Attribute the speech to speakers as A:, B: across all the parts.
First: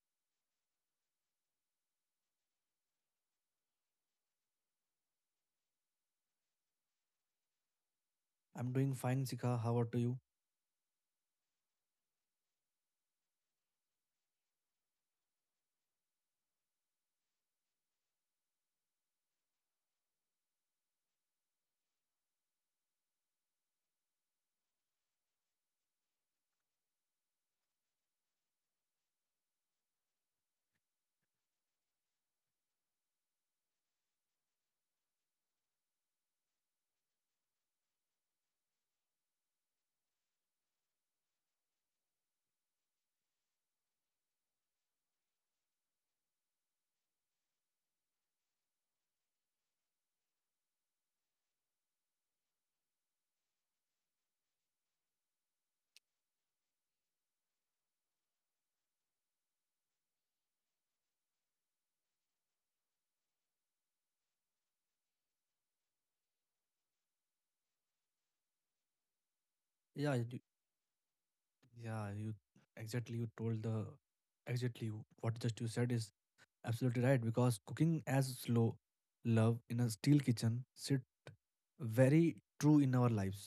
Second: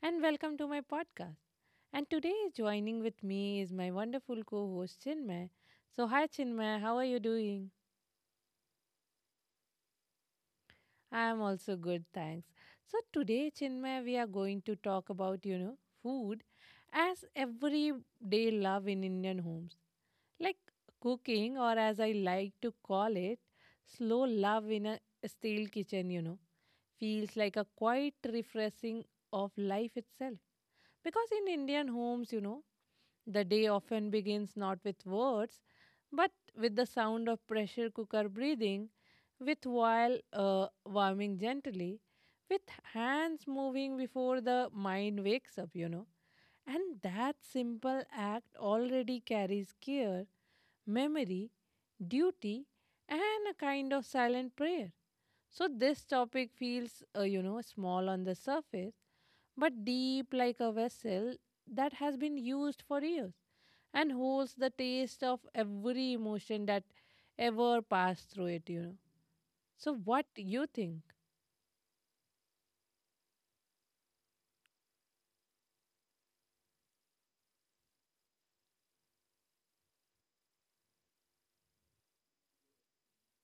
A: and welcome to my podcast. And today, joining with me is my wonderful co host Chinmay. So, hi Chinmay, how are you doing?
B: I'm doing fine, Sika. How about you?
A: I am also good, thanks. So, today, Chinmay, we are going to talk about, food as everyday love in Indian homes. Like cooking, or as I like to call it, slow love in a steel kitchen, feels like a quite refreshing of life itself. Because in Indian homes, the day often begins not with words, but with the sound of pressure cooker breathing, with while warming gently, with hands moving before the mind wakes up. And that simple act already carries care, memory, duty, and a kind of silent prayer. So this topic feels, small on the surface, but deep like a vessel that has been used for years and holds the taste of every emotion that ever passed through it. So
B: Yeah,
A: what
B: you,
A: do you think?
B: yeah, you exactly. You told the exactly you- What just you said is absolutely right, because cooking as slow love in a steel kitchen sit very true in our lives,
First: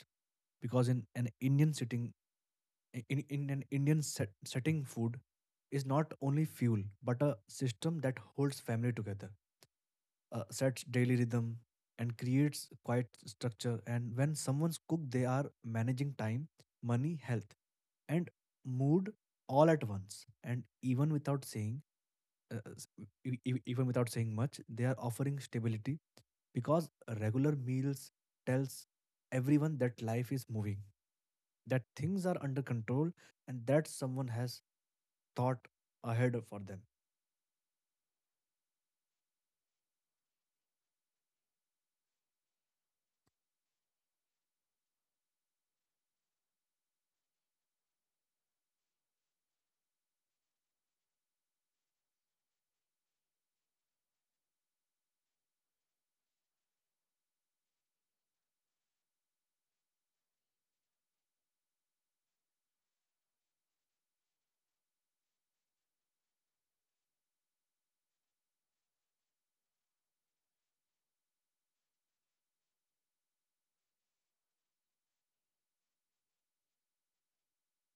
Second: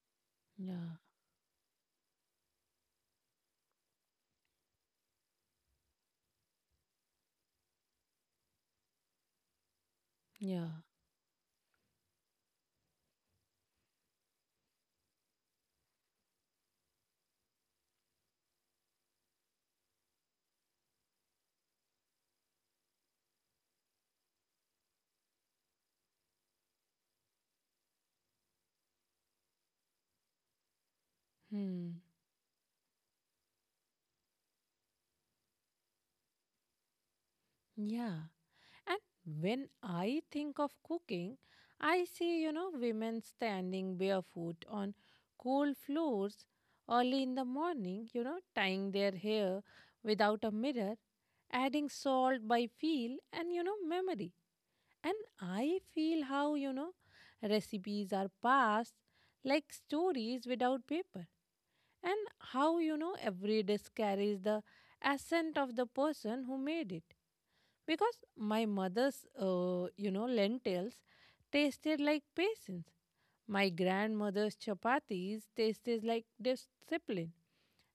B: because
A: Yeah.
B: in an Indian sitting in an Indian set, setting food is not only fuel but a system that holds family together,
A: Yeah.
B: sets daily rhythm, and creates quiet structure. And when someone's cook, they are managing time, money, health, and mood all at once, and even without saying s- e- e- e, even without saying much, they are offering stability, because regular meals tells everyone that life is moving, that
A: Hmm.
B: things are under control, and that someone has thought ahead for them.
A: Yeah. And when I think of cooking, I see, women standing barefoot on cold floors early in the morning, tying their hair without a mirror, adding salt by feel and memory. And I feel how, recipes are passed like stories without paper. And how, every dish carries the accent of the person who made it because my mother's lentils tasted like patience. My grandmother's chapatis tasted like discipline.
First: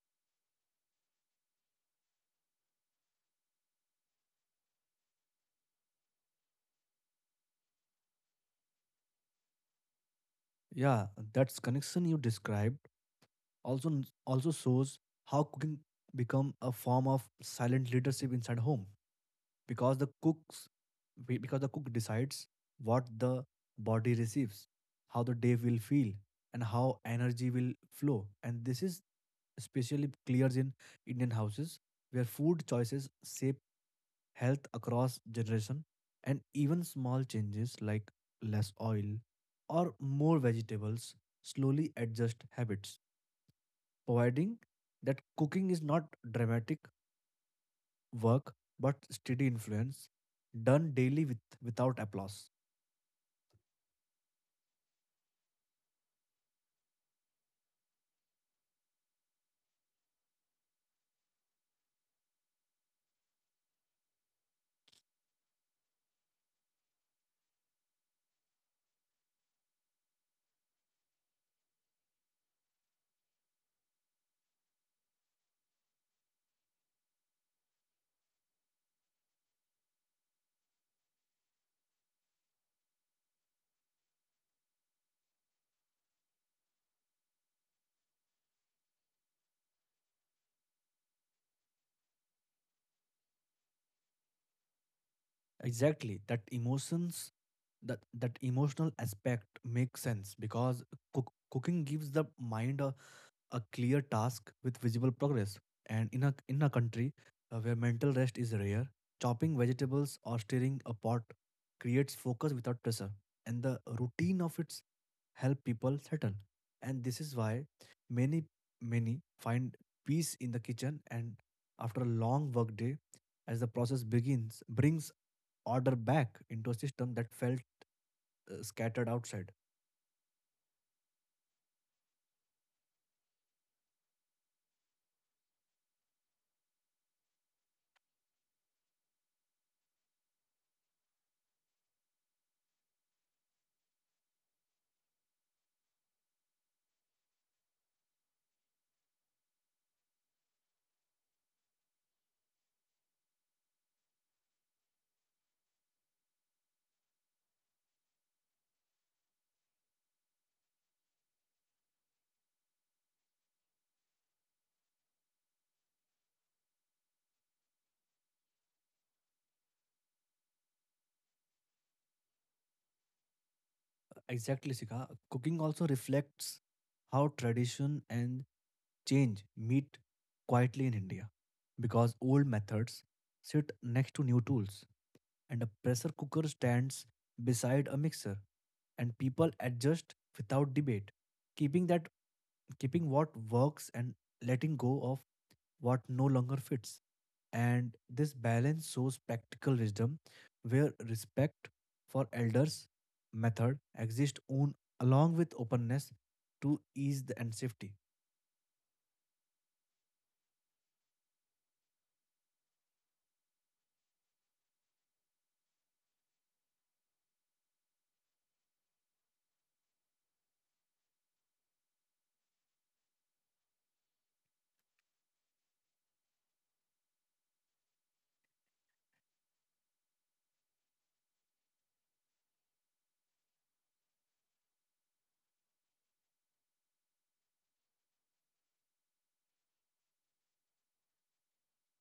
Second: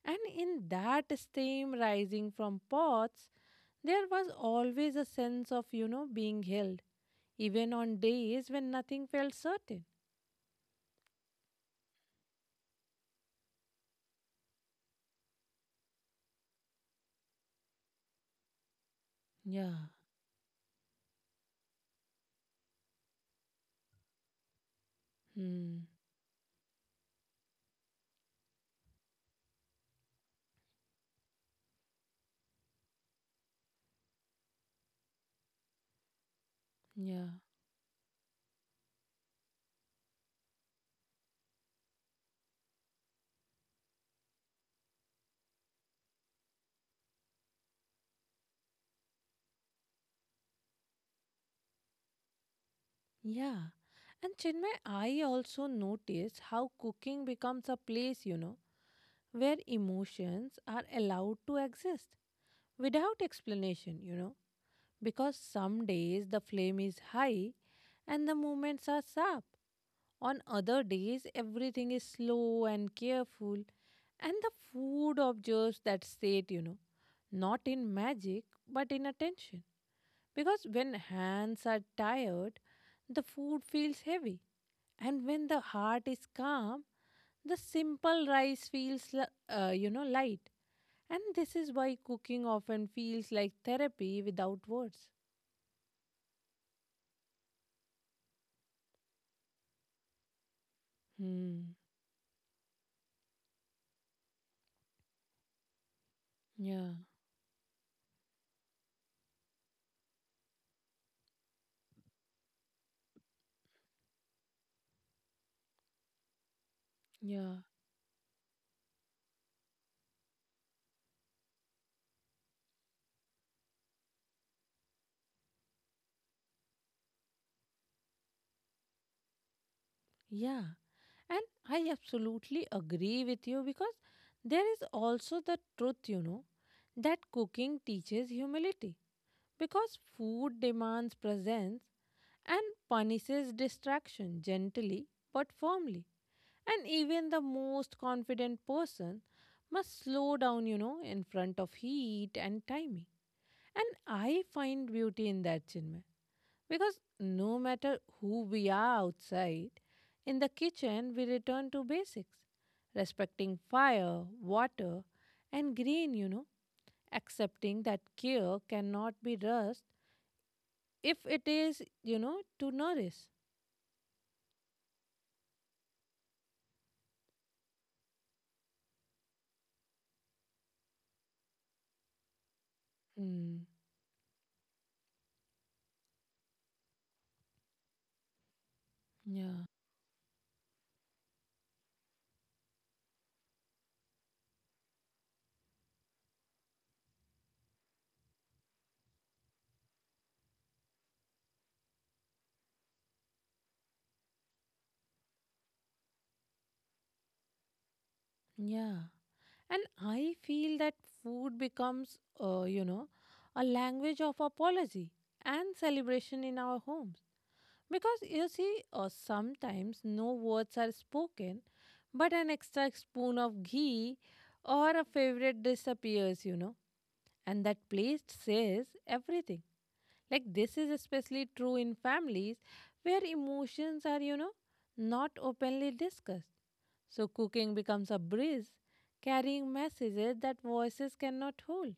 A: And in that steam rising from pots, there was always a sense of being held, even on days when nothing felt certain.
B: Yeah, that's connection you described also n- also shows how cooking become a form of silent leadership inside home,
A: Yeah.
B: because the cooks because the cook decides what the body receives, how the day will
A: Hmm.
B: feel, and how energy will flow. And this is especially clear in Indian houses, where food choices shape health across generation, and even small
A: Yeah.
B: changes like less oil or more vegetables slowly adjust habits, providing that cooking is not dramatic work but steady influence done daily with without applause.
A: Yeah. And Chinmay, I also notice how cooking becomes a place, where emotions are allowed to exist without explanation, because some days the flame is high and the movements are sharp. On other days, everything is slow and careful, and the food observes that state, not in magic but in attention. Because when hands are tired, the food feels heavy. And when the heart is calm, the simple rice feels light. And this is why cooking often feels like therapy without words.
B: Exactly, that emotions that that emotional aspect makes sense, because cook,
A: Hmm.
B: cooking gives the mind a clear task with visible progress. And in a
A: Yeah.
B: country where mental rest is rare, chopping vegetables or stirring a pot creates focus without pressure, and the routine of its help people settle. And this is
A: Yeah.
B: why many many find peace in the kitchen, and after a long work day, as the process begins, brings order back into a system that felt scattered outside.
A: Yeah. And I absolutely agree with you because there is also the truth, that cooking teaches humility. Because food demands presence and punishes distraction gently but firmly. And even the most confident person must slow down, in front of heat and timing. And I find beauty in that, Chinmay. Because no matter who we are outside, in the kitchen we return to basics, respecting fire, water, and green, accepting that care cannot be rushed if it is, to nourish.
B: Exactly, Sika. Cooking also reflects how tradition and change meet quietly in India, because old methods
A: Mm,
B: sit next to new tools, and a pressure cooker stands beside a mixer, and people
A: yeah,
B: adjust without debate, keeping that keeping what works and letting go of what no longer fits. And this balance shows practical wisdom where respect for elders' method exists on, along with openness to ease the, and safety.
A: yeah. And I feel that food becomes, a language of apology and celebration in our homes. Because you see, sometimes no words are spoken, but an extra spoon of ghee or a favorite disappears, and that place says everything. Like this is especially true in families where emotions are not openly discussed. So cooking becomes a breeze, carrying messages that voices cannot hold.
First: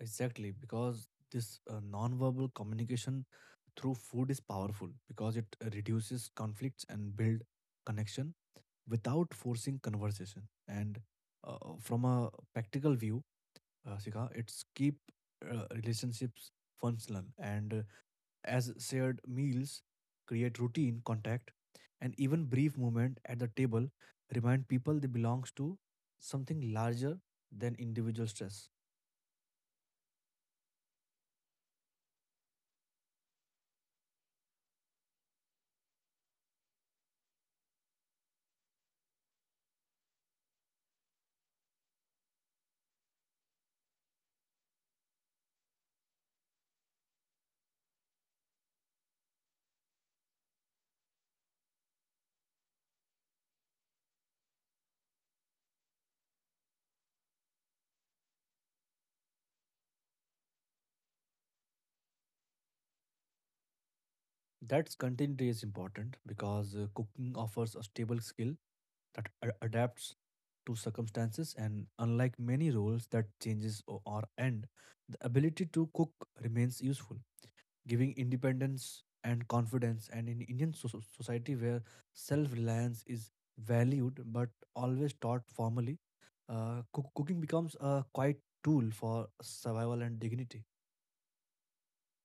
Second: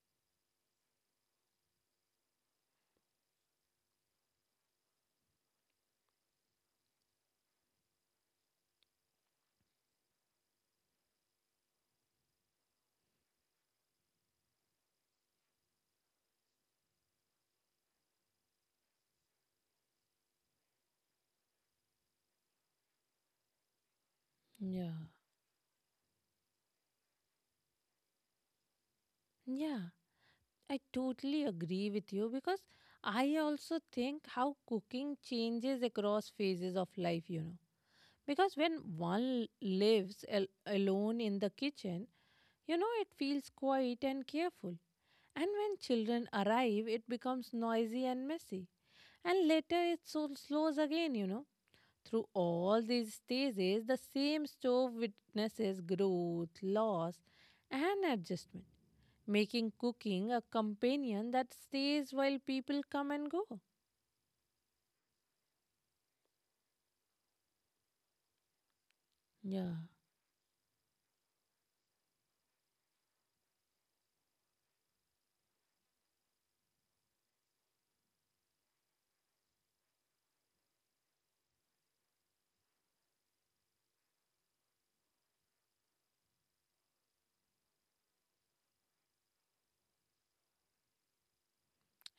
B: Exactly, because this non-verbal communication through food is powerful, because it reduces conflicts and build connection without forcing conversation. And from a practical view, Sika, it's keep relationships functional, and as shared meals create routine contact, and even brief moment at the table remind
A: Yeah.
B: people they belongs to something larger than individual stress.
A: Yeah, I totally agree with you because I also think how cooking changes across phases of life. Because when one lives alone in the kitchen, you know, it feels quiet and careful. And when children arrive, it becomes noisy and messy. And later it so slows again. Through all these stages, the same stove witnesses growth, loss, and adjustment, making cooking a companion that stays while people come and go.
B: That's continuity is important, because cooking offers a stable skill that
A: Yeah.
B: adapts to circumstances, and unlike many roles that changes or end, the ability to cook remains useful, giving independence and confidence. And in Indian society, where self reliance is valued but always taught formally, cooking becomes a quiet tool for survival and dignity.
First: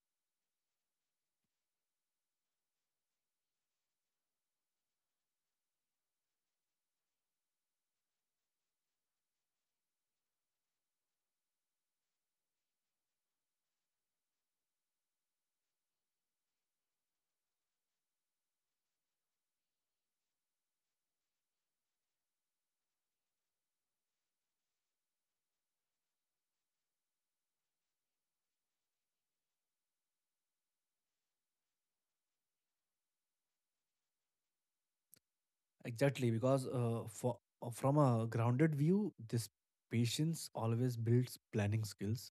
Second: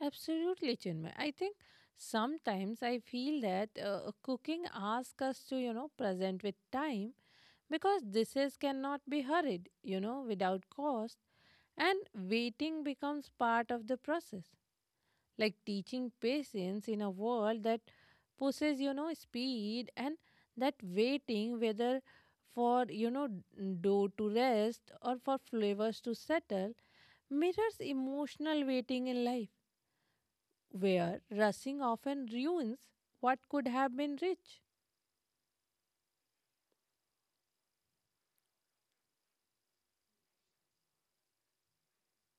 A: Absolutely, Chinmay. I think sometimes I feel that cooking asks us to, you know, present with time because dishes cannot be hurried, you know, without cost, and waiting becomes part of the process. Like teaching patience in a world that pushes, you know, speed and that waiting, whether for, you know, dough to rest or for flavors to settle, mirrors emotional waiting in life where rushing often ruins what could have been rich.
B: Exactly, because for from a grounded view, this patience always builds planning skills,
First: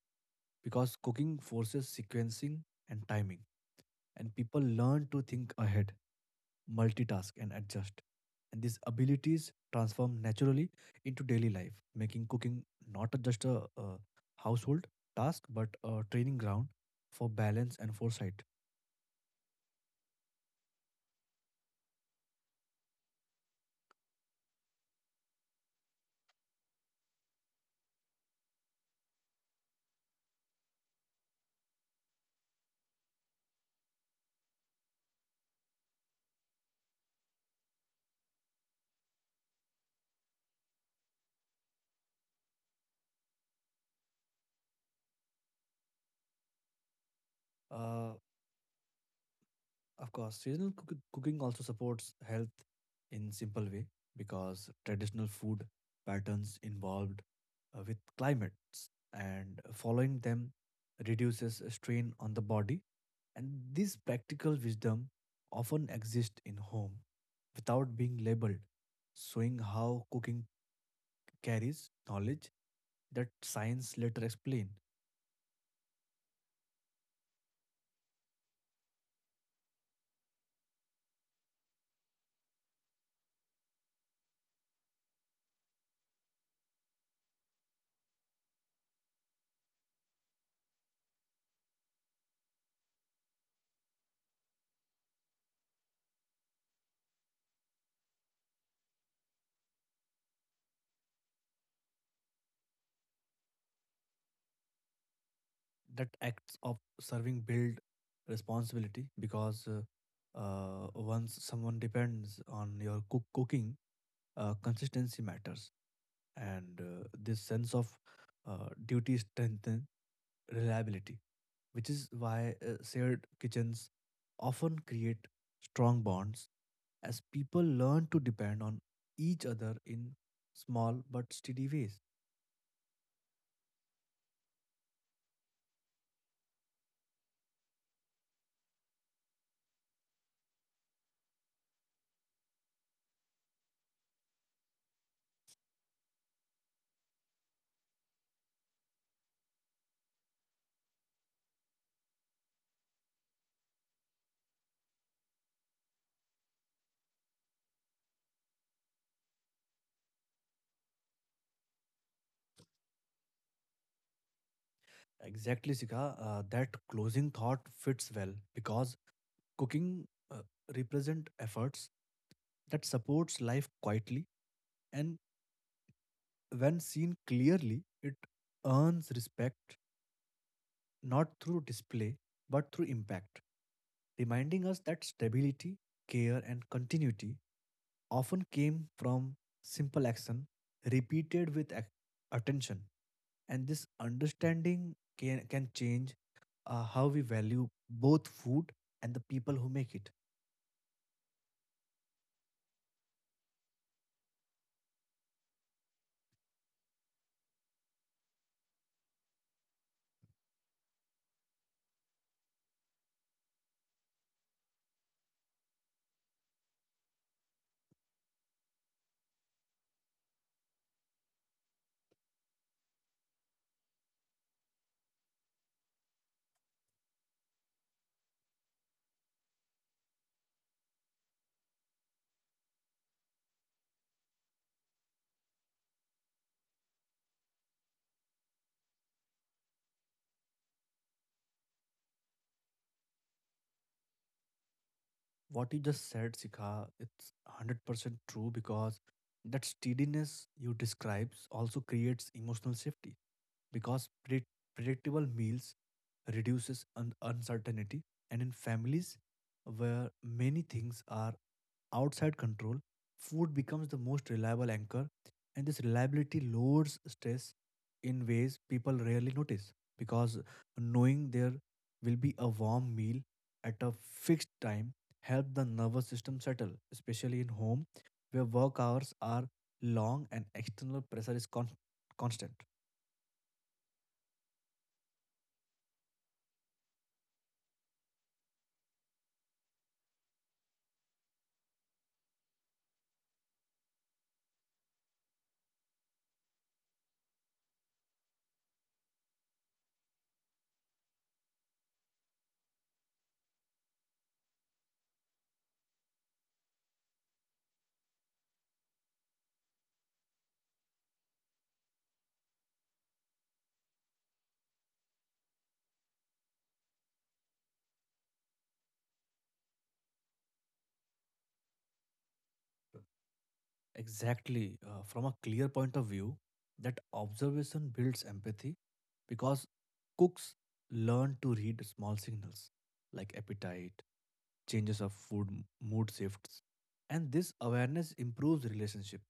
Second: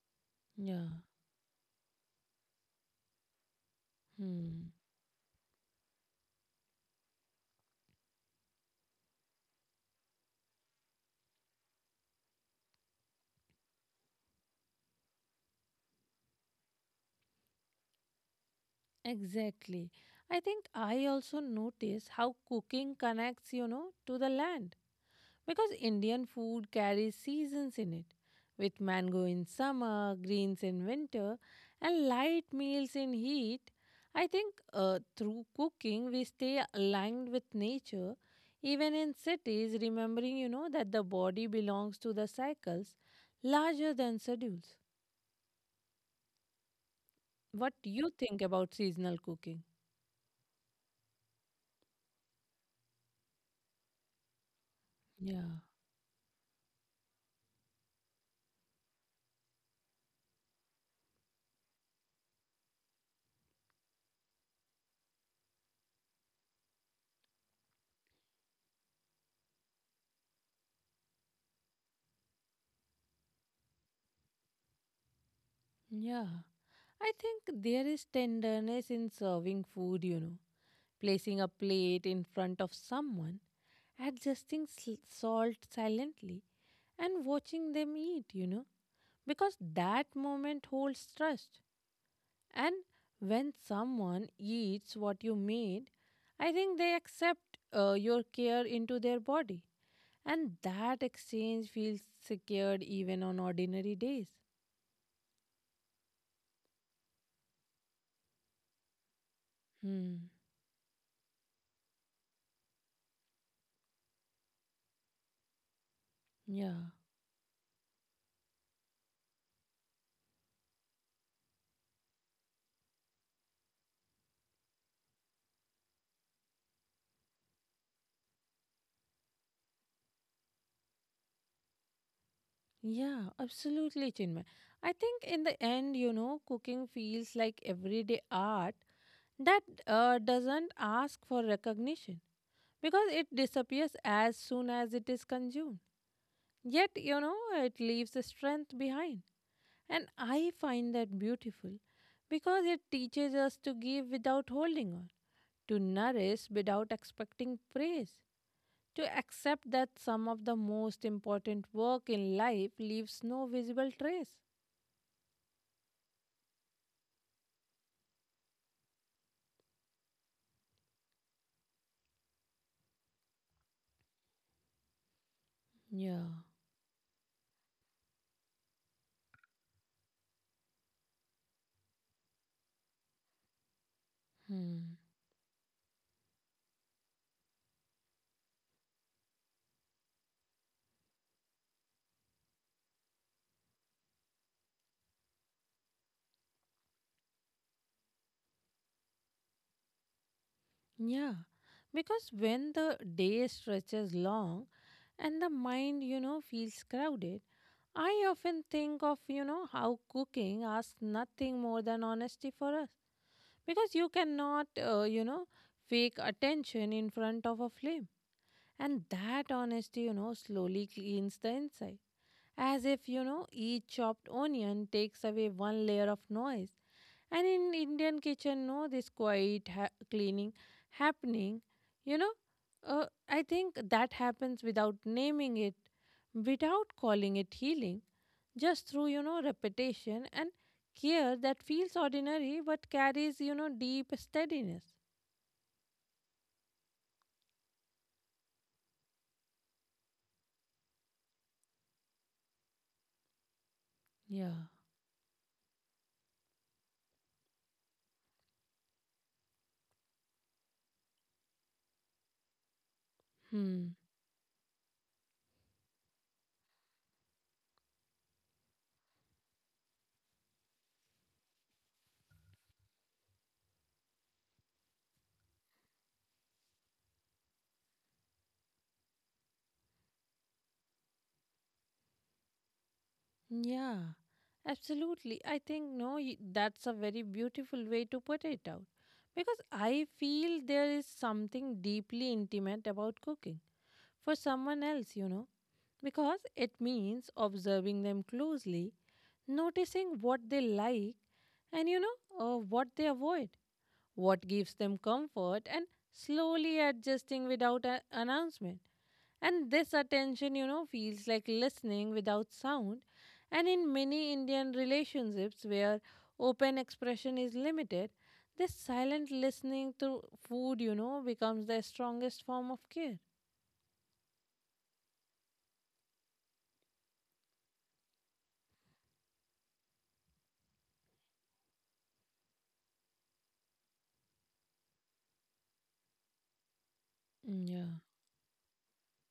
A: Yeah.
B: because cooking forces sequencing and timing, and people
A: Hmm.
B: learn to think ahead, multitask, and adjust. And these abilities transform naturally into daily life, making cooking not just a household task but a training ground for balance and foresight.
A: Exactly. I think I also notice how cooking connects, you know, to the land. Because Indian food carries seasons in it, with mango in summer, greens in winter, and light meals in heat. I think through cooking we stay aligned with nature, even in cities, remembering, you know, that the body belongs to the cycles larger than schedules. What do
B: Uh,
A: you think about seasonal cooking?
B: Of course, seasonal cooking also supports health in simple way, because traditional
A: Yeah,
B: food patterns involved with climates, and following them reduces strain on the body, and this practical wisdom often exists in home without being labeled, showing how cooking carries knowledge that science later explain.
A: yeah. I think there is tenderness in serving food, you know placing a plate in front of someone, adjusting salt silently, and watching them eat, you know, because that moment holds trust. And when someone eats what you made, I think they accept your care into their body. And that exchange feels secured even on ordinary days.
B: That acts of serving build responsibility, because
A: Hmm.
B: once someone depends on your cooking, consistency matters, and
A: Yeah.
B: uh, this sense of duty strengthens reliability, which is why shared kitchens often create strong bonds, as people learn to depend on each other in small but steady ways.
A: Yeah, absolutely, Chinmay. I think in the end, you know, cooking feels like everyday art that doesn't ask for recognition because it disappears as soon as it is consumed. Yet, you know, it leaves a strength behind. And I find that beautiful because it teaches us to give without holding on, to nourish without expecting praise, to accept that some of the most important work in life leaves no visible trace.
B: Exactly, Sika. That closing thought fits well, because cooking uh, represent efforts that supports life quietly, and
A: Yeah.
B: when seen clearly, it earns respect not through display but through impact, reminding us
A: Hmm.
B: that stability, care, and continuity often came from simple action repeated with attention. And this understanding can change how we value both food and the people who make it.
A: Yeah. Because when the day stretches long and the mind, you know, feels crowded, I often think of, you know, how cooking asks nothing more than honesty for us. Because you cannot, fake attention in front of a flame. And that honesty, you know, slowly cleans the inside, as if you know each chopped onion takes away one layer of noise. And in Indian kitchen no this quiet cleaning happening, you know, I think that happens without naming it, without calling it healing, just through you know repetition and care that feels ordinary but carries you know deep steadiness.
B: What you just said, Sikha, it's 100% true, because that steadiness you describes also creates emotional safety, because
A: Yeah.
B: predictable meals reduces uncertainty, and in families where many things are outside control, food becomes
A: Hmm.
B: the most reliable anchor, and this reliability lowers stress in ways people rarely notice, because knowing there will be a warm meal at a fixed time helps the nervous system settle, especially in home where work hours are long and external pressure is constant.
A: Yeah, absolutely. I think no, that's a very beautiful way to put it out. Because I feel there is something deeply intimate about cooking for someone else, you know, because it means observing them closely, noticing what they like, and you know, what they avoid, what gives them comfort, and slowly adjusting without an announcement. And this attention, you know, feels like listening without sound. And in many Indian relationships where open expression is limited, this silent listening through food, you know, becomes the strongest form of care.
B: Exactly. From a clear point of view, that observation builds empathy, because cooks learn to read small signals like appetite, changes of food, mood shifts, and this
A: Yeah,
B: awareness improves relationship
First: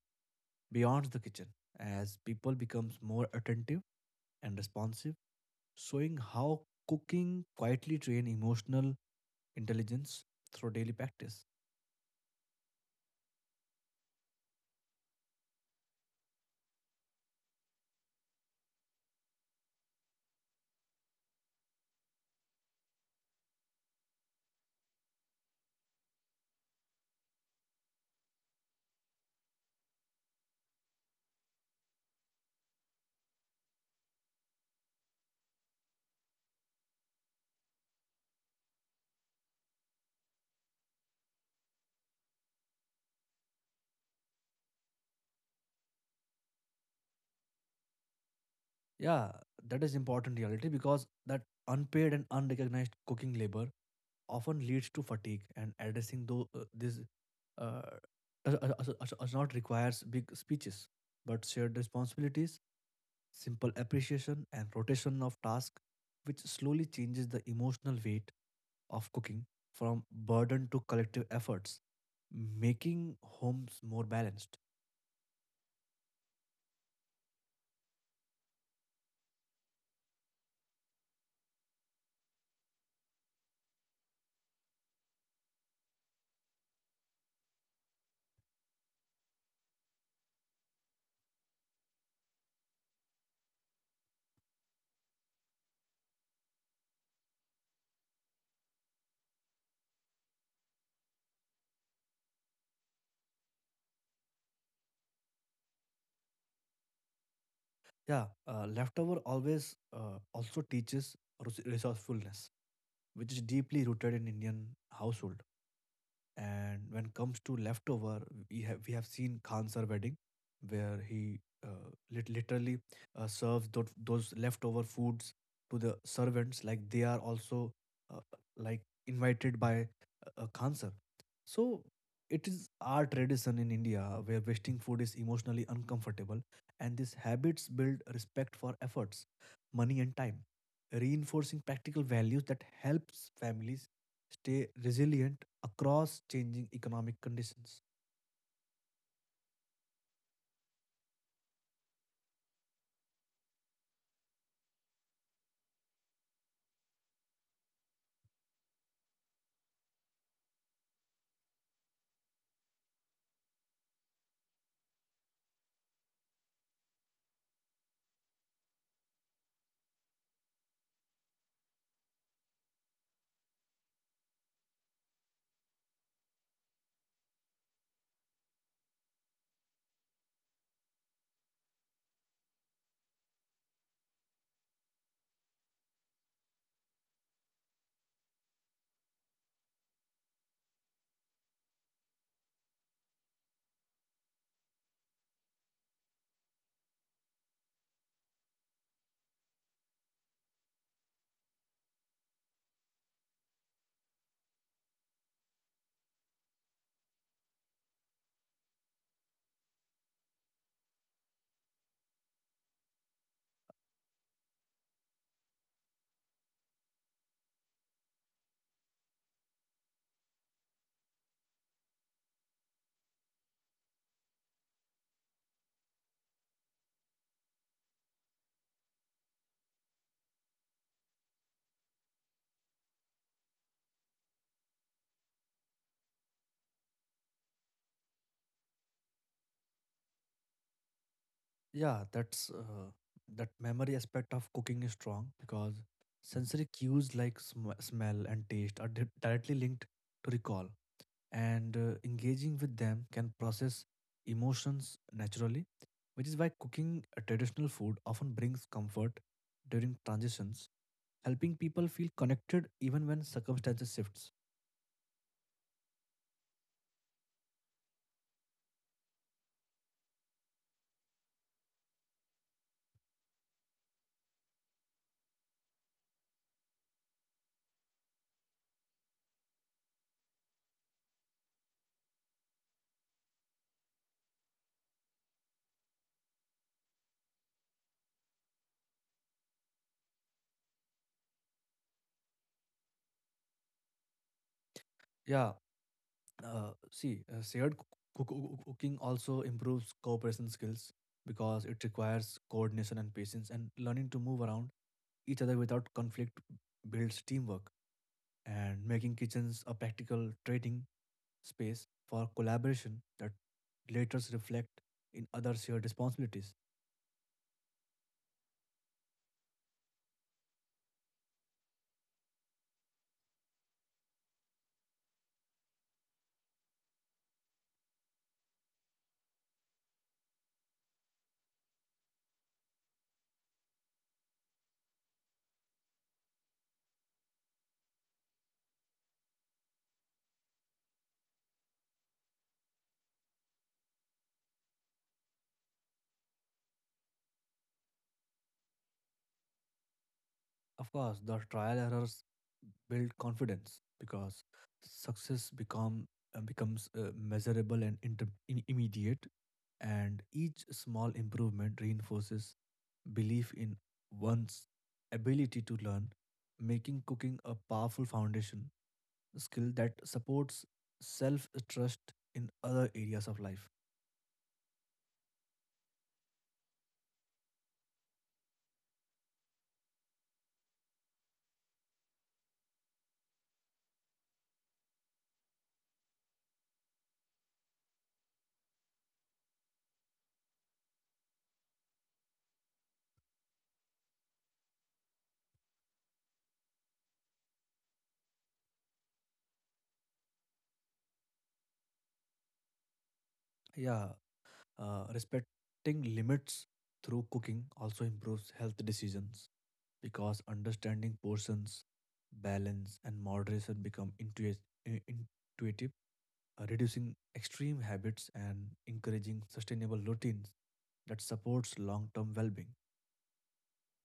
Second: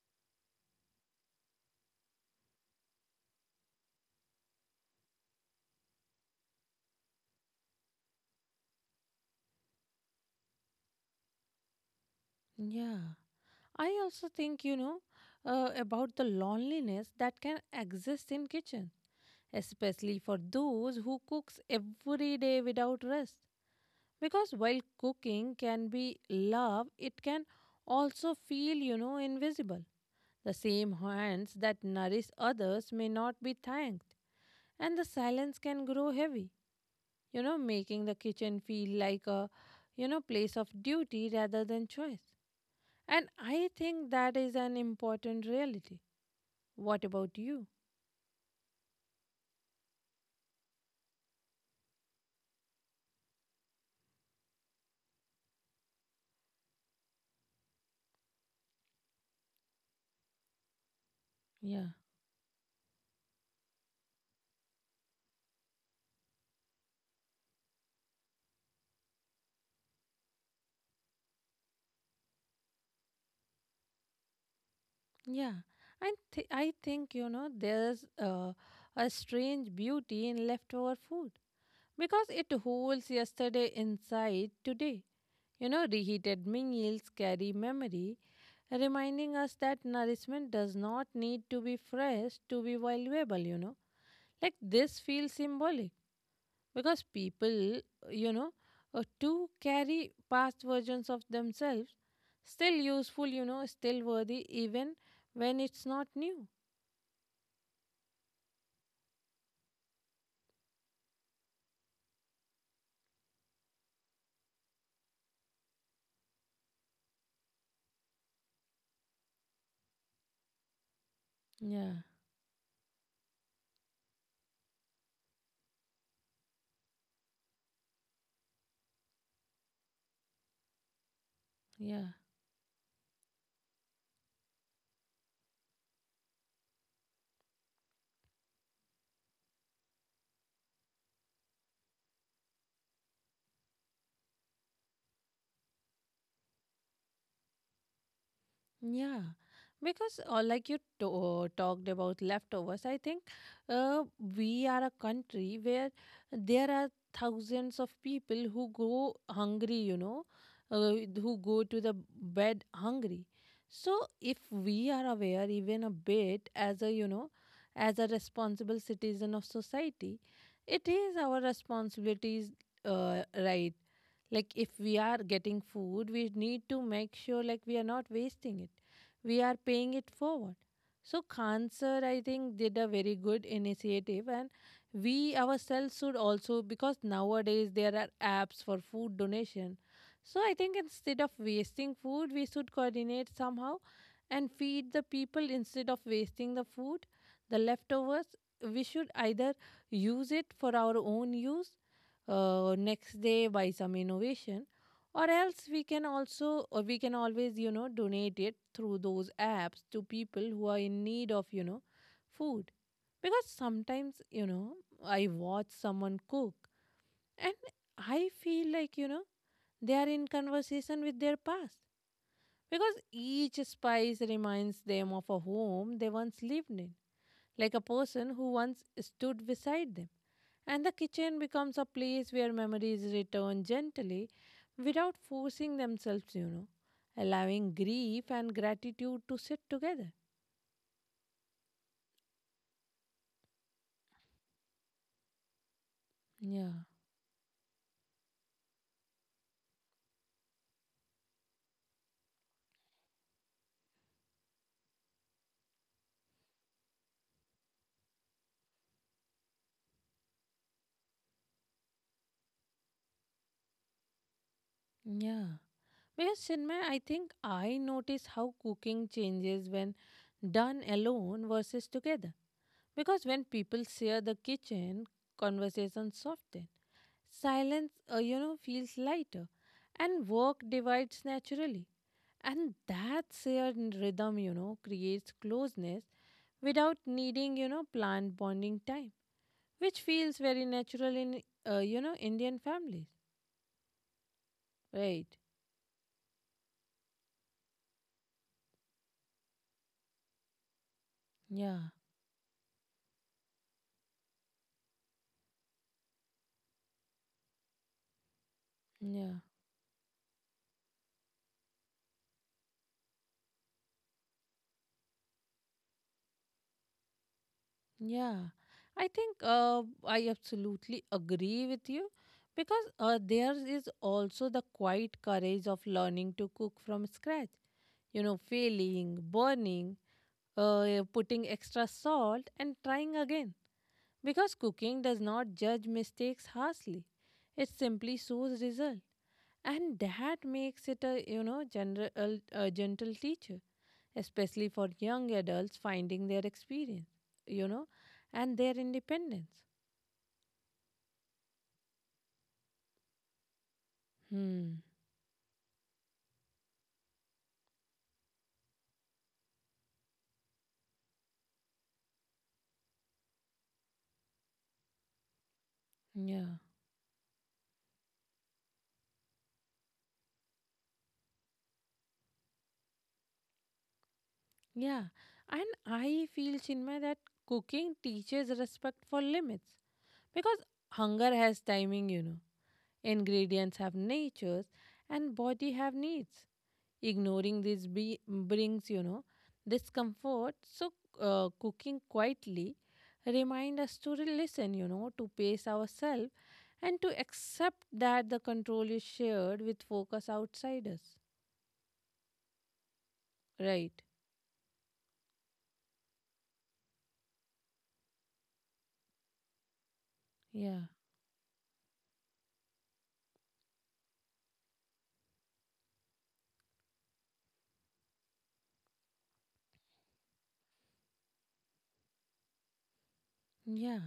B: beyond the kitchen as people becomes more attentive and responsive, showing how cooking quietly train emotional intelligence through daily practice.
A: yeah. I also think, you know, about the loneliness that can exist in kitchen, especially for those who cooks every day without rest. Because while cooking can be love, it can also feel you know invisible. The same hands that nourish others may not be thanked, and the silence can grow heavy, you know, making the kitchen feel like a you know place of duty rather than choice. And I think that is an important reality. What about you?
B: Yeah, that is important reality, because that unpaid and unrecognized cooking labor often leads to fatigue, and addressing though this, uh, does not requires big speeches but shared
A: Yeah.
B: responsibilities, simple appreciation, and rotation of tasks, which slowly changes the emotional weight of cooking from burden to collective efforts, making homes more balanced.
A: Yeah, and I think you know there's a strange beauty in leftover food because it holds yesterday inside today. You know, reheated meals carry memory, reminding us that nourishment does not need to be fresh to be valuable, you know. Like this feels symbolic because people, you know, to carry past versions of themselves, still useful, you know, still worthy, even when it's not new.
B: Yeah, leftover always also teaches resourcefulness, which is deeply rooted in Indian household. And when comes to leftover, we have seen Khan's wedding, where he
A: Yeah,
B: literally serves those leftover foods to the servants, like they are also uh, like invited by Khan's. So
A: yeah.
B: it is our tradition in India, where wasting food is emotionally uncomfortable, and these habits build respect for efforts, money, and time, reinforcing practical values that helps families stay resilient across changing economic conditions.
A: Yeah, because like talked about leftovers, I think uh, we are a country where there are thousands of people who go hungry, you know, uh, who go to the bed hungry. So if we are aware even a bit as a, you know, as a responsible citizen of society, it is our responsibilities, right, like if we are getting food we need to make sure like we are not wasting it, we are paying it forward. So cancer, I think did a very good initiative, and we ourselves should also, because nowadays there are apps for food donation. So I think instead of wasting food we should coordinate somehow and feed the people instead of wasting the food. The leftovers, we should either use it for our own use, next day by some innovation, or else we can also or we can always you know donate it through those apps to people who are in need of you know food. Because sometimes you know I watch someone cook, and I feel like you know they are in conversation with their past, because each spice reminds them of a home they once lived in, like a person who once stood beside them. And the kitchen becomes a place where memories return gently without forcing themselves, you know, allowing grief and gratitude to sit together.
B: Yeah, that memory aspect of cooking is strong, because sensory
A: Yeah,
B: cues like smell and taste are directly linked to recall, and engaging with them can process emotions naturally, which is why cooking a traditional food often brings comfort during transitions, helping people feel connected even when circumstances shifts.
A: yeah. Because, Chinmay, I think I notice how cooking changes when done alone versus together. Because when people share the kitchen, conversations soften. Silence, feels lighter and work divides naturally. And that shared rhythm, you know, creates closeness without needing, planned bonding time, which feels very natural in, Indian families. Right.
B: Yeah, see, shared cooking also improves cooperation skills, because
A: Yeah.
B: it requires coordination and patience, and learning to move around each other without conflict builds teamwork, and making
A: Yeah.
B: kitchens a practical trading space for collaboration that later reflect in other shared responsibilities.
A: Yeah. I think I absolutely agree with you because there is also the quiet courage of learning to cook from scratch, you know, failing, burning, putting extra salt, and trying again. Because cooking does not judge mistakes harshly. It simply shows result. And that makes it a you know general a gentle teacher, especially for young adults finding their experience, you know, and their independence.
B: Of course, the trial errors build confidence, because
A: Hmm.
B: success becomes measurable and immediate, and each small improvement reinforces belief in one's ability to learn,
A: Yeah.
B: making cooking a powerful foundation skill that supports self trust in other areas of life.
A: Yeah. And I feel, Chinmay, that cooking teaches respect for limits. Because hunger has timing. Ingredients have natures and body have needs. Ignoring this brings, you know, discomfort. So, cooking quietly remind us to listen, you know, to pace ourselves and to accept that the control is shared with focus outside us. Right.
B: Yeah, respecting limits through cooking also improves health decisions, because
A: Yeah.
B: understanding portions, balance, and moderation become intuitive, reducing extreme habits and encouraging sustainable routines that supports long-term well-being.
A: Yeah.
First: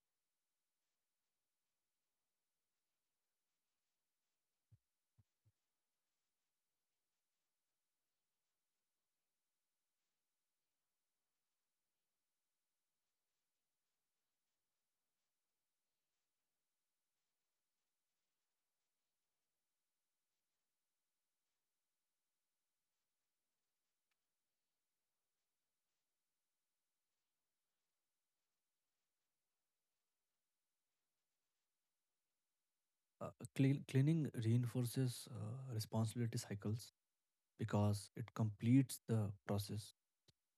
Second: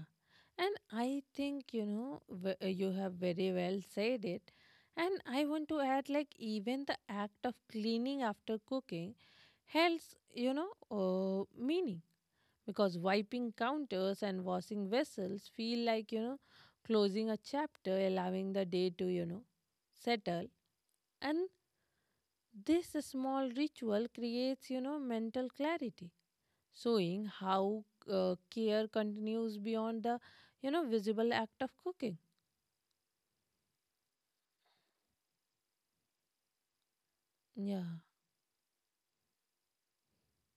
A: And I think, you know, you have very well said it. And I want to add, like, even the act of cleaning after cooking has, meaning because wiping counters and washing vessels feel like, closing a chapter, allowing the day to, settle, and this small ritual creates, mental clarity, showing how care continues beyond the, visible act of cooking.
B: Uh, Cleaning reinforces responsibility cycles,
A: Yeah.
B: because it completes the process,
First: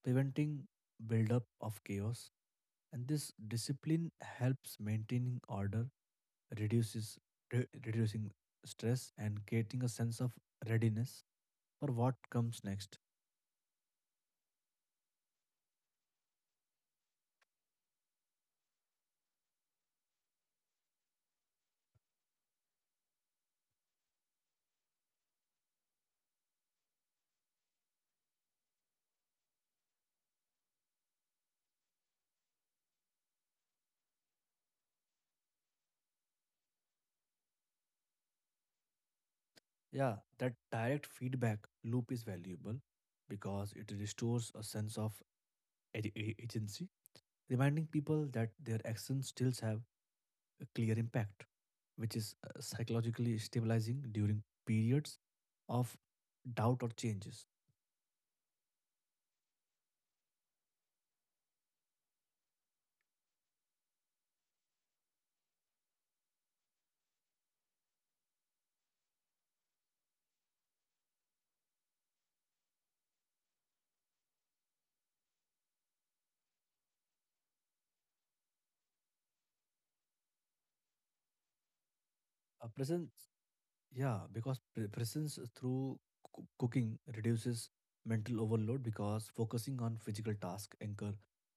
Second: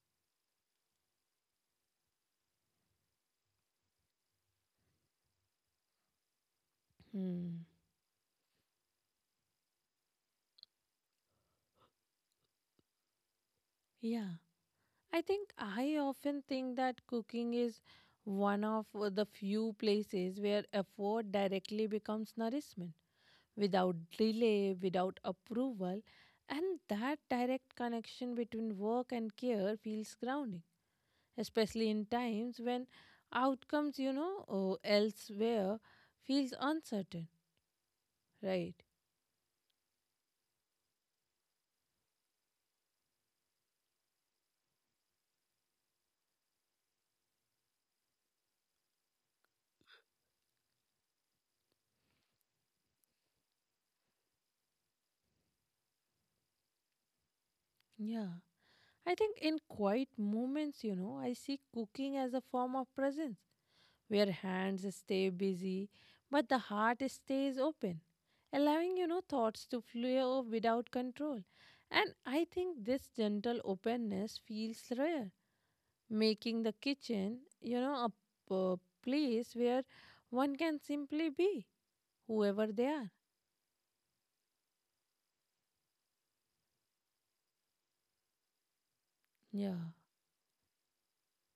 B: preventing buildup of chaos. And this discipline helps maintaining order, reduces
A: Hmm.
B: reducing stress, and creating a sense of readiness for what comes next.
A: Yeah. I think I often think that cooking is one of the few places where effort directly becomes nourishment without delay, without approval, and that direct connection between work and care feels grounding, especially in times when outcomes, you know, or elsewhere feels uncertain, right?
B: Yeah, that direct feedback loop is valuable, because it restores a sense of agency, reminding people that their actions still have a clear impact, which is psychologically stabilizing during periods of doubt or changes.
A: Yeah. I think in quiet moments, you know, I see cooking as a form of presence where hands stay busy but the heart stays open, allowing, thoughts to flow without control. And I think this gentle openness feels rare, making the kitchen, you know, a place where one can simply be
B: A
A: whoever they are.
B: presence, yeah, because presence through cooking reduces mental overload, because
A: Yeah.
B: focusing on physical task anchor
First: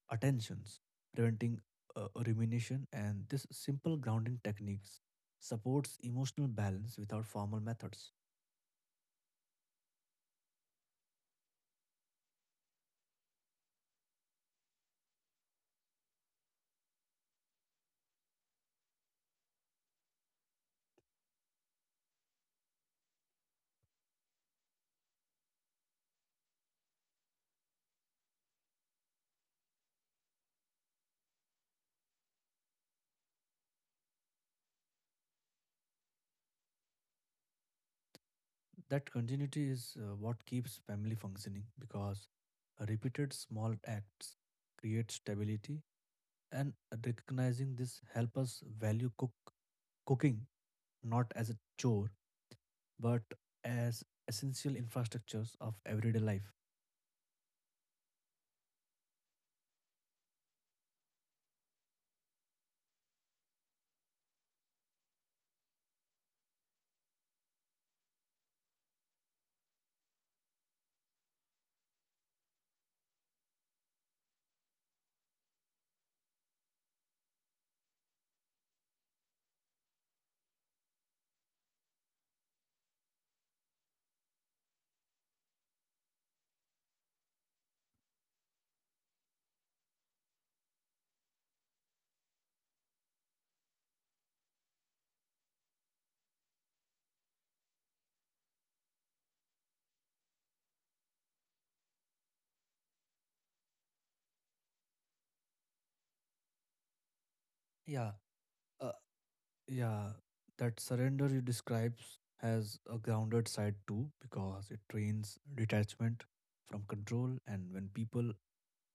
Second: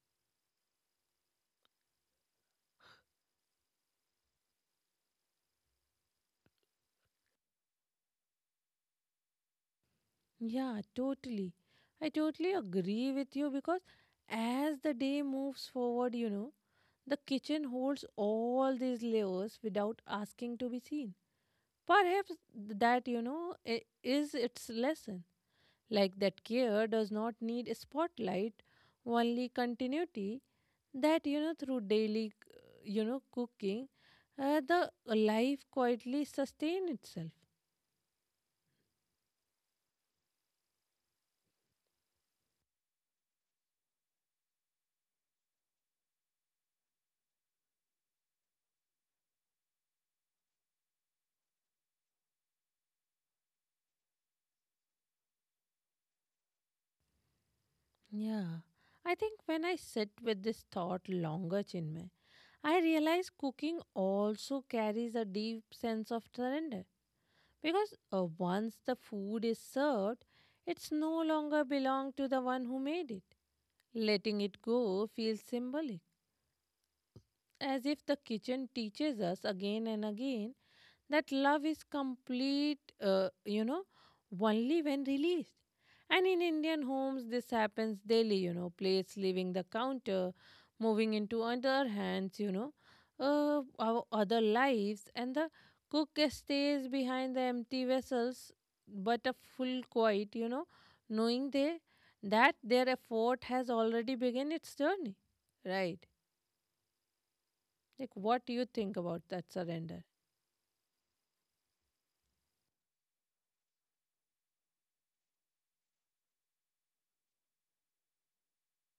B: attentions, preventing rumination, and this simple grounding techniques supports emotional balance without formal methods.
A: Yeah, totally. I totally agree with you because as the day moves forward, you know, the kitchen holds all these layers without asking to be seen. Perhaps that, is its lesson. Like, that care does not need a spotlight, only continuity. That, you know, through daily, cooking, the life quietly sustain itself.
B: That continuity is what keeps family functioning, because repeated small acts create stability, and recognizing this help us value cooking not as a chore but as essential infrastructures of everyday life.
A: Yeah. I think when I sit with this thought longer, Chinmay, I realize cooking also carries a deep sense of surrender. Because once the food is served, it's no longer belong to the one who made it. Letting it go feels symbolic, as if the kitchen teaches us again and again that love is complete, only when released. And in Indian homes, this happens daily, you know, plates leaving the counter, moving into other hands, our other lives, and the cook stays behind the empty vessels, but a full quiet, you know, knowing they that their effort has already begun its journey, right?
B: Yeah,
A: Like, what do you think
B: uh,
A: about that surrender?
B: yeah, that surrender you describes has a grounded side too, because it trains detachment from control, and when people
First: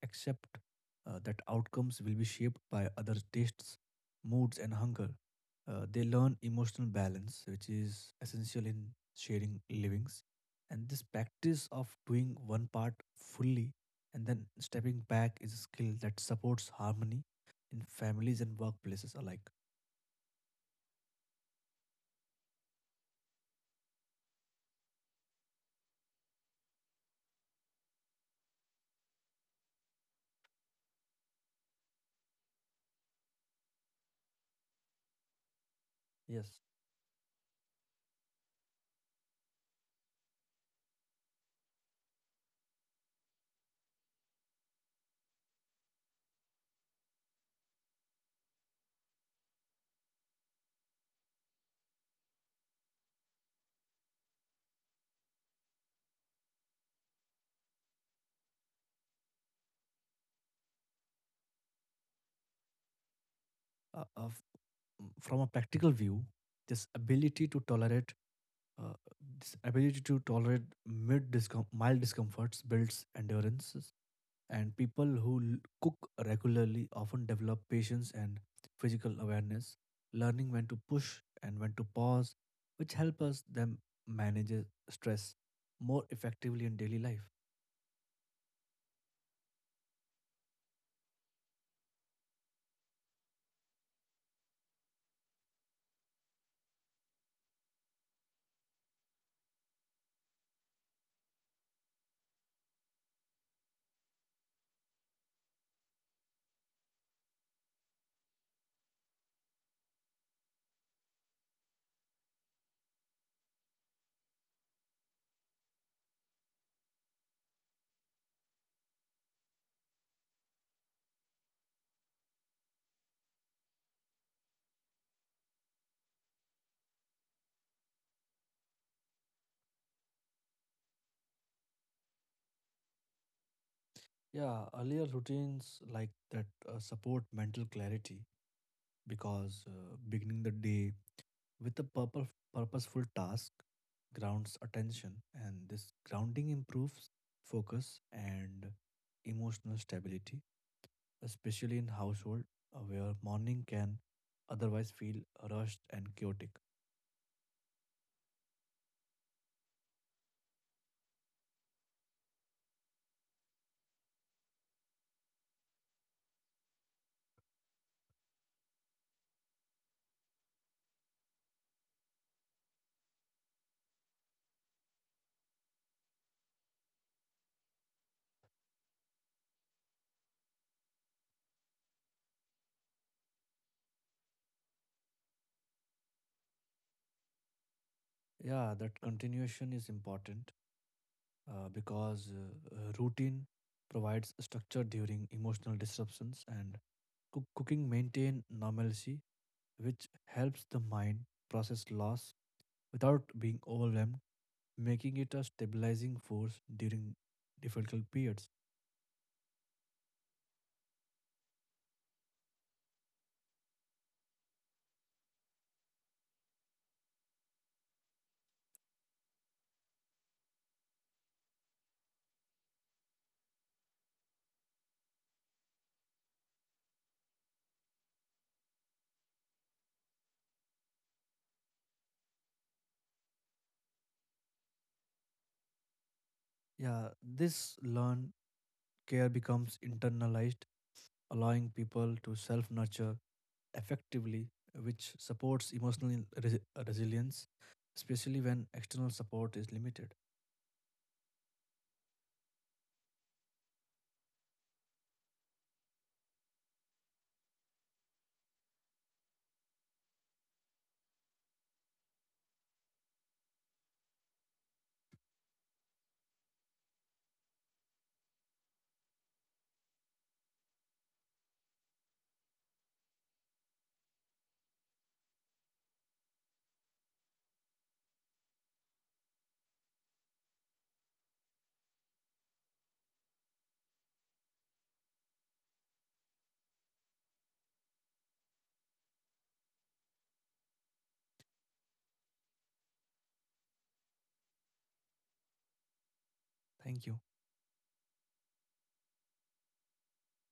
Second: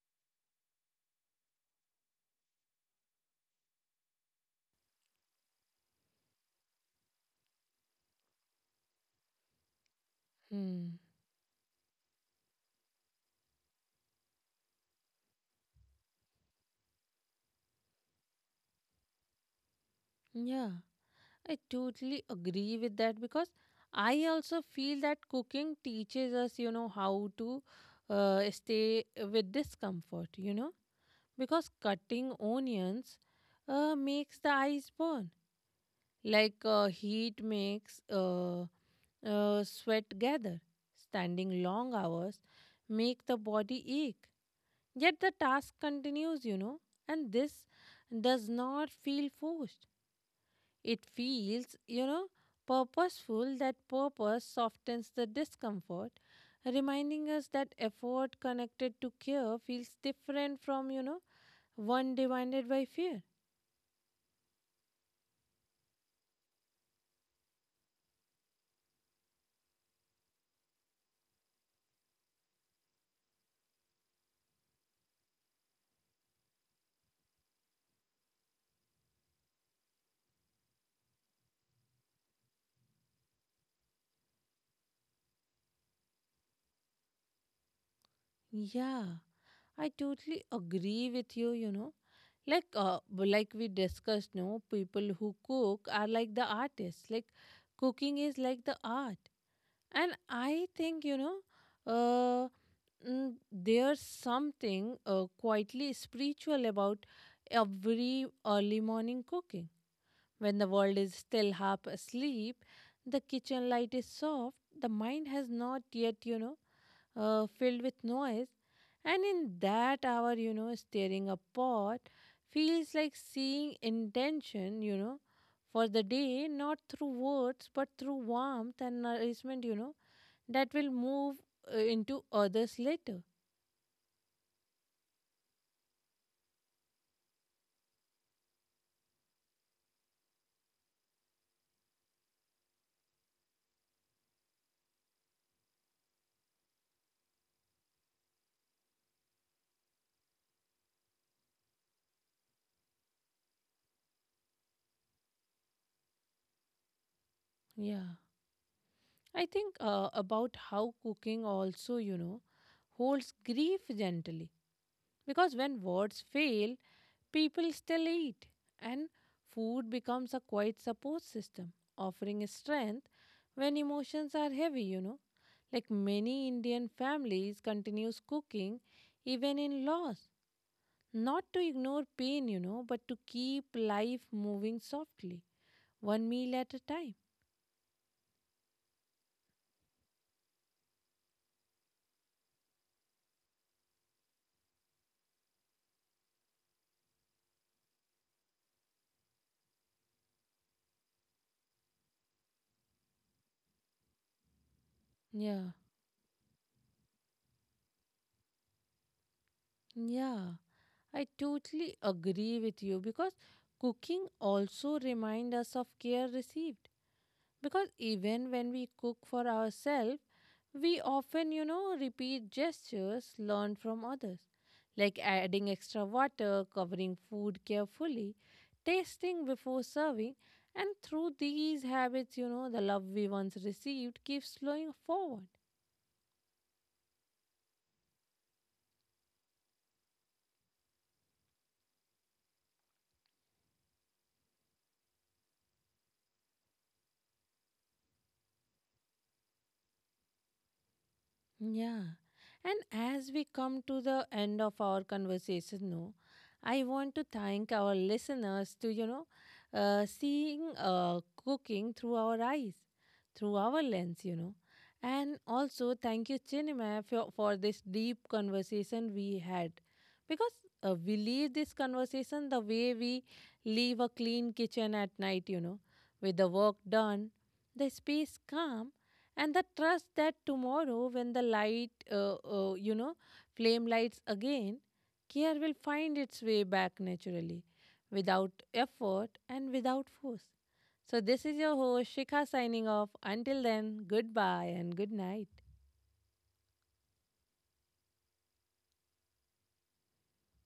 B: accept that outcomes will be shaped by other tastes, moods, and hunger. They learn emotional balance, which is essential in sharing livings. And
A: Hmm.
B: this practice of doing one part fully and then stepping back is a skill that supports harmony in families and workplaces alike.
A: Yeah, I totally agree with that because I also feel that cooking teaches us, you know, how to stay with discomfort, you know, because cutting onions makes the eyes burn,
B: Yes.
A: like, heat makes, sweat gather. Standing long hours make the body ache. Yet the task continues, you know, and this does not feel forced. It feels, you know, purposeful. That purpose softens the discomfort, reminding us that effort connected to care feels different from, you know, one divided by fear.
B: Uh, of, from a practical view, this ability to tolerate uh, this ability to tolerate mild discomforts builds endurance, and people who cook regularly often develop patience and physical awareness, learning when to push and when to pause, which help us them manage stress more effectively in daily life.
A: Yeah, I totally agree with you, you know. Like, like we discussed, no, people who cook are like the artists. Like, cooking is like the art. And I think, uh, there's something quietly spiritual about every early morning cooking. When the world is still half asleep, the kitchen light is soft, the mind has not yet, filled with noise. And in that hour, you know, stirring a pot feels like seeing intention, you know, for the day, not through words, but through warmth and nourishment, that will move into others later.
B: Yeah, earlier routines like that support mental clarity, because beginning the day with a purposeful task grounds attention, and this grounding improves focus and emotional stability, especially in household where morning can otherwise feel rushed and chaotic.
A: Yeah. I think about how cooking also, you know, holds grief gently. Because when words fail, people still eat, and food becomes a quiet support system, offering strength when emotions are heavy, you know. Like, many Indian families continues cooking even in loss, not to ignore pain, you know, but to keep life moving softly, one meal at a time.
B: Yeah, that continuation is important, because routine provides structure during emotional disruptions, and cooking maintain normalcy, which helps the mind process loss without being overwhelmed, making it a
A: Yeah,
B: stabilizing force during difficult periods.
A: yeah. I totally agree with you because cooking also reminds us of care received. Because even when we cook for ourselves, we often, you know, repeat gestures learned from others, like adding extra water, covering food carefully, tasting before serving. And through these habits, you know, the love we once received keeps flowing forward.
B: Yeah, this learned care becomes internalized, allowing people to self nurture effectively, which supports emotional resilience, especially when external support is limited.
A: Yeah. And as we come to the end of our conversation, no, I want to thank our listeners to, seeing cooking through our eyes, through our lens, you know. And also thank you, Chinima, for this deep conversation we had. Because we leave this conversation the way we leave a clean kitchen at night, you know, with the work done, the space calm, and the trust that tomorrow, when the light you know flame lights again, care will find its way back naturally, without effort and without force. So this is your host, Shikha, signing off. Until then, goodbye and good night.
B: Thank you.